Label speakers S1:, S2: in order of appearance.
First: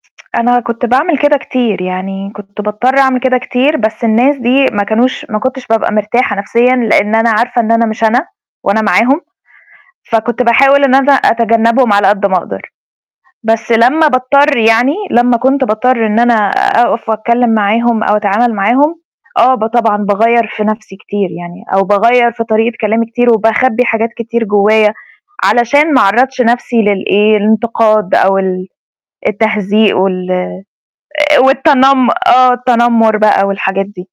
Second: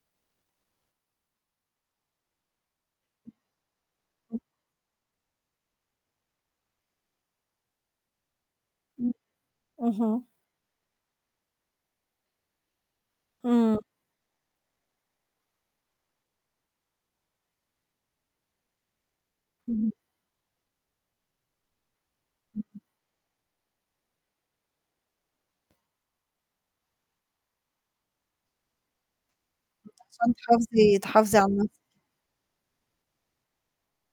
S1: أنا كنت باعمل كده كتير، يعني كنت باضطر أعمل كده كتير بس الناس دي ما كانوش ما كنتش بابقى مرتاحة نَفْسيًا لإن أنا عارفة إن أنا مش أنا، وأنا معاهم،
S2: اهم.
S1: فكنت باحاول إن أنا أتجنّبهم على قد ما أقدر، بس
S2: امم.
S1: لمّا باضطر يعني لمّا كنت باضطر إن أنا أقف وأتكلّم معاهم أو أتعامل معاهم، آه، ب
S2: اهم.
S1: طبعًا باغيّر في نَفْسي كتير يعني، أو باغيّر في طريقة كلامي كتير وباخبّي حاجات كتير جوّايا، علشان ما أعرّضش نَفْسي للإيه، الإنتقاد بقى وال التهزيق وال
S2: عشان تحافظي تحافظي
S1: آآ
S2: على الم
S1: والتنم آه، التنمّر بقى والحاجات دي.